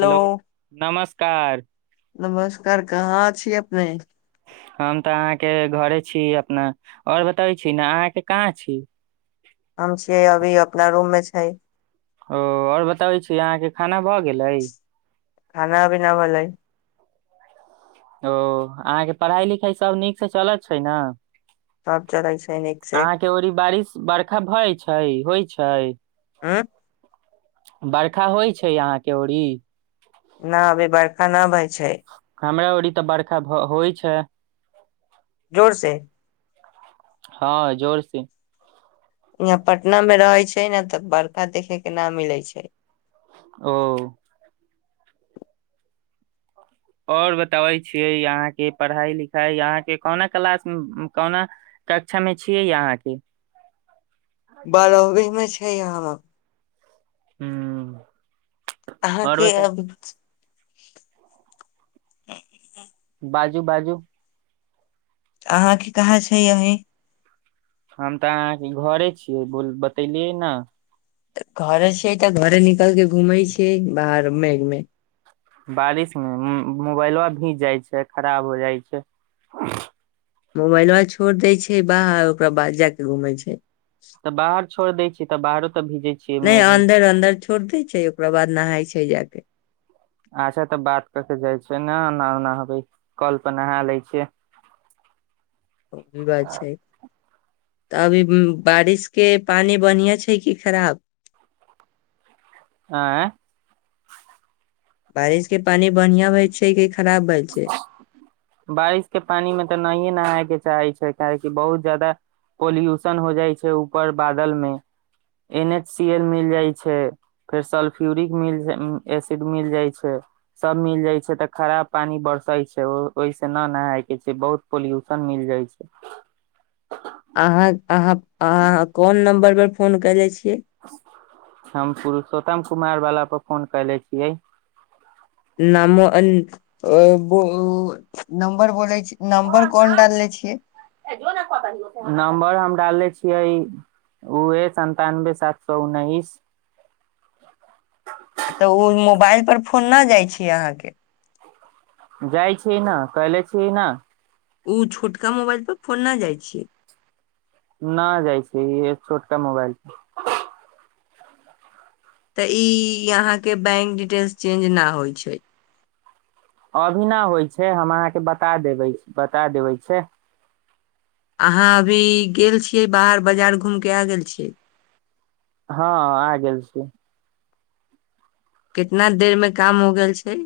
Hello नमस्कार नमस्कार कहाँ छी अपने हम तऽ अहाँके घरे छी अपना आओर बताबै छी ने अहाँके कहाँ छी हम छियै अभी अपना रूम मे छै ओ आओर बताबै छी अहाँके खाना भऽ गेलै खाना अभी न भलै। ओ अहाँके पढ़ाइ लिखाइ सब नीक से चलत छै न। सब चलै सैनिक से री बारिश बर्खा भए छै होइ छै आँ बरखा होइ छै यहांके ओड़ी न अभी बड़खा न भय छै हमरा ओरी तऽ बर्खा होइ छै जोर से हँ जोर से वहाँ पटना मे रहै छै ने तऽ बर्षा देखे के न मिले छै ओ आओर बताबै छीयै यहाँ के पढ़ाई लिखाई यहांके कोना क्लास कोना कक्षा मे छियै य अहाँके बारहवी मे छै हम हूं अहाँके अब बाजू बाजू अहाँके कहाँ छै अही हम तऽ अहाँके घरे छियै बोल बतेलियै न घरे छियै तऽ घरे निकल के घूमै छियै बाहर मेघ मे बारिश मे मोबाइबा भीज जाइ छै खराब हो जाइ छै मोबाइलबा छोइड़ देय छै बाहर ओकरा बाद जा के घूमेै छै तऽ बाहर छोड़ दै छैै त बाहरो तऽ भीजै नय अन्दर अन्दर छोड़ देै छै ओकरा बाद नहाय छै जा के अच्छा तऽ बात कर के जाइ छै ने एना ओना होबै कल पर नहा ले छियै ओ भी बात छै तऽ अभी बारिश के पानि बनिआं छै कि खराब आँ बारिश के पानि बनियां होए छै कि खराब भए छै [inaudible] बारिश के पानि मे तऽ नहिए नहाय के चाहे छै काहेकि बहुत जादा पोल्यूशन हो जाइ छै ऊपर बादल मे एन एच सी एल मिल जाइ छै फेर सलफ्यूरिक मिल एसिड मिल जाइ छै सब मिल जाइ छै तऽ खराब पानी बरसै छै ओ ओहिस न नहाय के छै बहुत पोल्यूशन मिल जाइ छै अहाँ अहां अहाँ कोन नम्बर पर फोन कयले छियै हम पुरुषोत्तम कुमार बाला पर फोन कयले छियै नाम ब [unintelligible] नम्बर बोलय छी नमबर कोन डालनेे छियै नम्बर हम डाले छियै ओहे सन्तानबे सात सए उन्नैस तऽ उ मोबाइल पर फोन न जाइ छी अहाँके जाइ छी न कले छी न उ छोटका मोबाइल पर फोन न जाइ छियै न जाइ छै ई छोटका मोबाइल प तऽ इ यहां के बैंक डिटेल्स चेंज ना होई छै अभी ना होइ छै हम अहाँके बता देबै बता देबै छै अहाँ अभी गेल छियै बाहर बाजार घूम के आ गेल छियै हँ आ गेल छी कितना देर मे काम हो गेल छै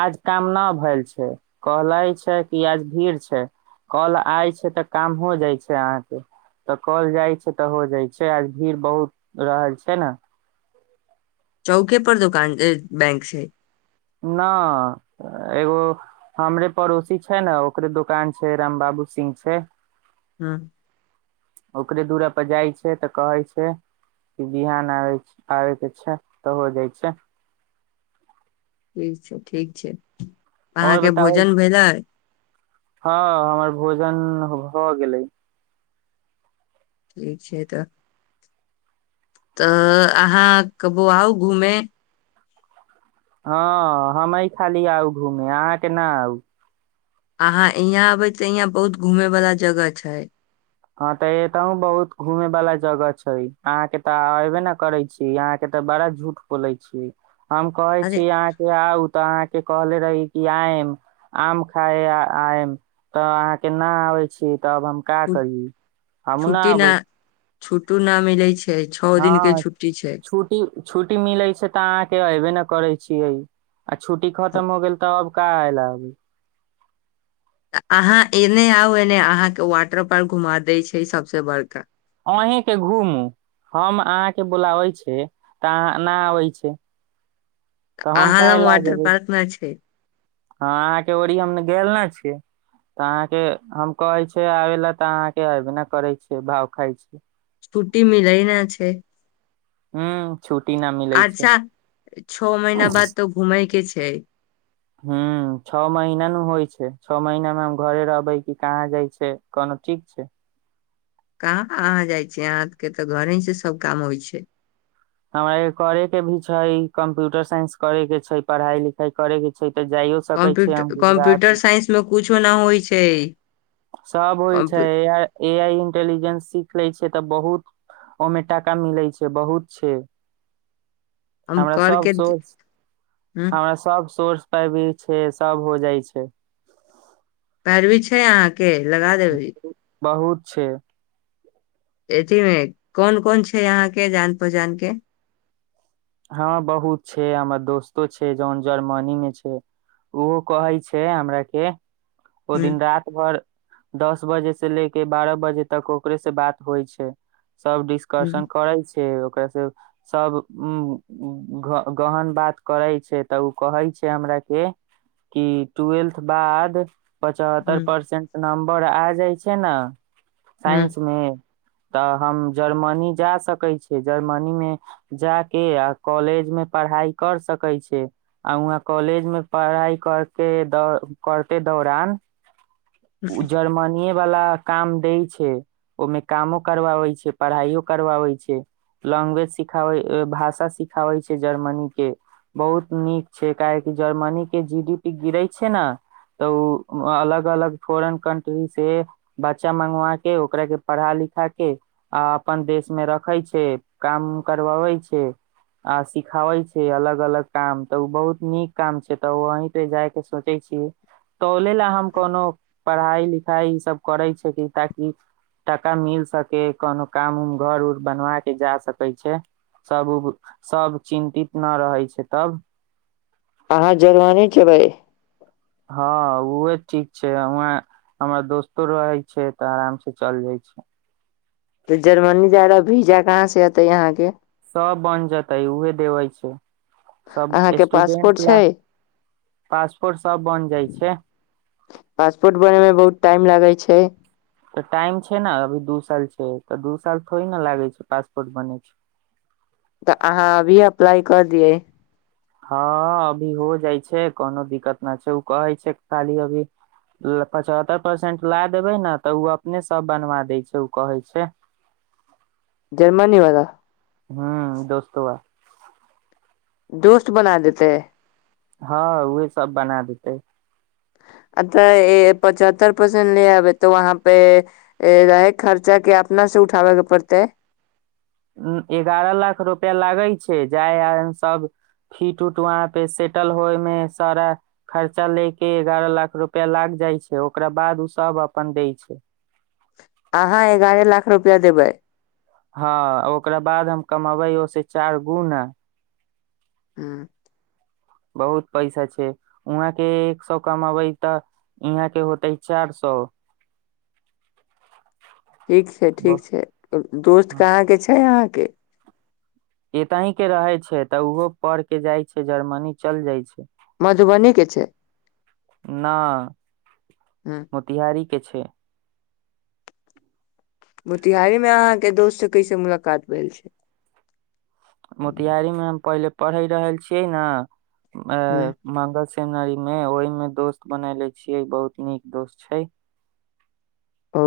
आज काम न भइल छै कहलै छै कि आज भीड़ छै कल आय छै तऽ काम हो जाइ छै अहाँके त कल जाइ छै तऽ हो जाइ छै आज भीड़ बहुत रहल छै न चौके पर दोकान बैंक छै न एगो हमरे पड़ोसी छै ने ओकरे दोकान छै राम बाबू सिंह से [unintelligible] ओकरे दूरा पर जाइ छै त कहैय छै। बिहान आब आबैके छै त हो जाइ छै। ठीक छै, ठीक छै, अहाँ और के बताबै भोजन भेलै हँ हमर भोजन भ गेलै। ठीक छै, त त अहाँ के बउआ आउ घूमे हँ हमे खाली आउ घूमे अहाँ के ना आउ अहाँ इहाँ अबे य इहाँ बहुत घूमे वला जगह छै। हँ त एतहु बहुत घूमे वाला जगह छै अहाँ के तऽ एबे ने करय छी इ अहाँ के त बड़ा झूठ बोले छी हम कहे अरे छी अहाँ के आउ त अहाँ से कहले रहि कि आइम। आम खााय आ तऽ अहाँके न आबे छी, तब हम का करी हमू छुट्टी न अबै छुट्टू न मिलै छै। छओ दिन के हँ छुट्टी छै छुट्टी छुट्टी मिलैत छै, त अहाँके ऐबे नय करैत छियै। आ छुट्टी खतम हो गेल त आब काइल आबि त अहाँ एने आउ एने अहाँके वाटर पार्क घुमा दै छै सबसे बड़का। अहींके घुमू हम अहाँ के बुलाबे छी त अहाँ न आबै छी त हम काल्हि आयब रही ना छै। हँ अहाँके ओरी हम गेल न छी। त अहाँके हम कहे छै आबे लए त अहाँ के अबे ने करै छियै भाव खाय छी। छुट्टी मिलय ना छै। ह्म्म छुट्टी ना मिल अच्छा छओ महीना बाद त घूमय के छै [inaudible] हम्म छओ महीना ने होइ छै छओ महीना मे हम घरे रहबै की कहाँ जाइ छै कोनो ठीक छै। कहाँ अहाँ जाइ छीय अहाँ के त घरे से सब काम होइ छै। हमरा इ करे के भी छै कम्प्यूटर साइंस करे के छै पढ़ाई लिखाई करे के छै त जाइयो। सकै छै कम्प्यूट हम गुजरात -कम्प्यूटर साइंसमे कुछो न होइ छै। सभ होइ छै कम्प्यू ए आइ इंटेलिजेंस सीख लै छियै तऽ बहुत ओमे टाका मिलै छै बहुत छै। हम हमरा सब करके सोर्स हमरा सब सोर्स पाइ भी छै सब हो जाइ छै। पैरवी छै अहाँके लगा देबहीं बहुत छै अथी कोन कोन छै यहाँ के जान पहचान के हँ बहुत छै हमर दोस्तो छै जन जर्मनी मे छै ओहो कहै छै हमरा के ओ ह दिन रात भर दस बजे से ले के बारह बजे तक ओकरे से बात होइ छै सब डिस् आकर्षण करै छै ओकररा से सब उ गहन बात करै छै तऽ ओ कहै छै हमरा के कि ट्व्वेल्थ बाद। पचहत्तर ह परसेंट नम्बर आ जाइ छै ने ह साइंस मे। तऽ हम जर्मनी जा सकै छियै जर्मनी मे जाके आ कॉलेज मे पढ़ाई कर सकै छै आ वहाँ कॉलेज मे पढ़ाई करके द करते दौरान जर्मनीये वला काम दै छै ओहिमे कामो करबाबै छै पढ़ाइयो करवाबै छै लैंग्वेज सिखाबै भाषा सिखाबै छै जर्मनी के बहुत नीक छै काहेकि जर्मनी के जी डी पी गिरै छै ने तऽ उ अलग अलग फोरेन कन्ट्री से बच्चा मंगा के ओकरा के पढ़ा लिखा के आ अपन देश मे रखै छै काम करवाबै छै आ सिखावै छै अलग अलग काम तऽ ओ बहुत नीक काम छै तऽ ओ अहीं पे जाय के सोच छी तऽ ओल ला हम कोनो पढ़ाई लिखाई ई सब करै छी ताकि टाका मिल सके कोनो काम उम घर उर बनवा के जा सकै छै सब उ सब चिन्तित न रहै छै तब अहाँ जवारी खेबै हँ उहे ठीक छै उहें हमर दोस्तो रहै छै तऽ आराम से चल जाइ छै तऽ जर्मनी जा विजा कहाँ से एऔते यहाँ के सब बन जेतै उहे देवे छै सब अहाँके पासपोर्ट स्टूडेंट ला छै पासपोर्ट सब बन जाइ छै पासपोर्ट बनेय मे बहुत टाइम लगै छै तऽ टाइम छै न अभी दू साल छै तऽ दू साल थोड़े न लागै छै पासपोर्ट बनै छै तऽ अहाँ अभी अप्लाई क दियै हँ अभी हो जाइ छै कोनो दिक्कत न छै ओ कहै छै खाली अभी पचहत्तर परसेंट ला देबै ने तऽ ओ अपने सब बनवा दै छै ओ कहै छै [inaudible] जर्मनी वला हू दोस्तो वा दोस्त बना देतेै हँ उहे सब बना देतै अ् तऽ पचहत्तर परसेंट ले आबै तऽ वहाँ पे रहै के खर्चा के अपना से उठाबैके पड़ते एगारह लाख रुपआ लागै छै जाय आबै मे सब फीट उट वहाँ पे सेटल होय मे सारा खर्चा ले के एगारह लाख रुपआ लाग जाइ छै ओकरा बाद ओ सब अपन दै छै अहाँ एगारह लाख रुपआ देबै हँ ओकरा बाद हम कमबै ओस चार गुना हूं बहुत पैसा छै वहाँ के एक सए कमबै तऽ ईहाँ के होतै चार सो ठीक छै ठीक छै दोस्त कहाँ के छै अहाँ के एतही के रहै छै तऽ ओहो पढ़ के जाय छै जर्मनी चल जाय छै मधुबनी के छै ना हूँ तिहारी के छै मोतिहारी मे अहाँ के दोस्त से कैसे मुलाकात भेल छै मोतियारीमे हम पहिले पढ़ि रहल छियै ने अ हूँ मंगल सेमनरी मे ओहि मे दोस्त बनले छियै बहुत नीक दोस्त छै [inaudible] उ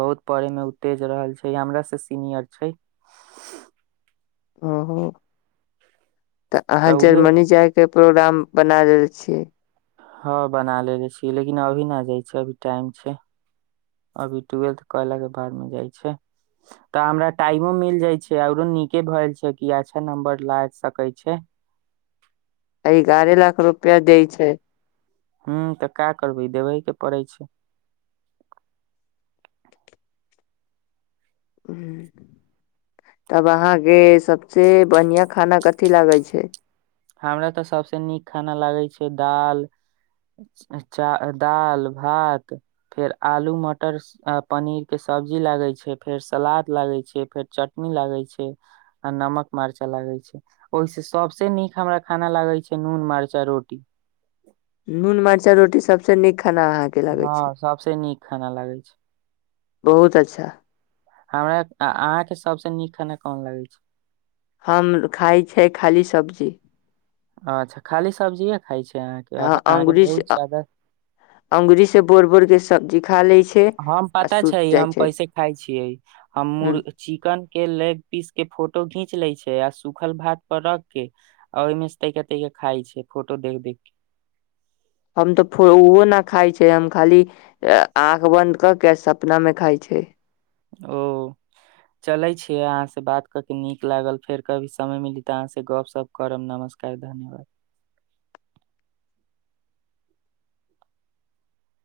बहुत पढ़ै मे उ तेज रहल छै हमरा से सीनियर छै कहू तऽ अहाँ जर्मनी जाय के प्रोग्राम बना देल छियै हँ बना लेेबे छियै लेकिन अभी न जाइ छै अभी टाइम छै अभी ट्वेल्थ कऽ लेबै बाद मे जाइ छै तऽ हमरा टाइमो मिल जाय छै औरो नीके भए छै कि अच्छा नम्बर ला सकै छै एगारह लाख रुपआ दै छै हूं तऽ का करबै देबहे के पड़ै छै ह तब अहा के सबसे बढ़िया खाना कथि लागै छै हमरा तऽ सभसँ नीक खाना लागै छै दाल चा दाल भात फेर आलू मटर आ पनीर के सब्जी लागै छै फेर सलाद लागै छै फेर चटनी लागै छै आ नमक मारचा लागै छै ओहि से सबसे नीक हमरा खाना लागै छै नून मर्चा रोटी नून मर्चा रोटी सबस नीक खाना अहाँ हँ सभ से नीक खाना लागै छै बहुत अच्छा हमरा अहा के सबस नीक खाना कोन लागै छै हम खाइ छै खाली सब्जी अच्छा खाली सब्जिए खाइ छै अहाँके आ अहाँके बहुत जादा अऔंगुरी से बोर बोर के सब्जी खा लै छै हम आ पता छै सुति जाइ हम कैसे खाय छियै हम ह मुर चिकन के लेग पीस के फोटो घींच लै छै आ सुखल भात पर रख के आ ओहिमेस तै तै खाइ छै फोट देख देख के हम तऽ फ ओहो न खाय छै हम खाली आँख बंद क के सपना मे खाइ छै ओ चलै छी अहाँ से बात क के नीक लागल फेर कभी समय मिली तऽ अहाँ से गप सप करब नमस्कार धन्यवाद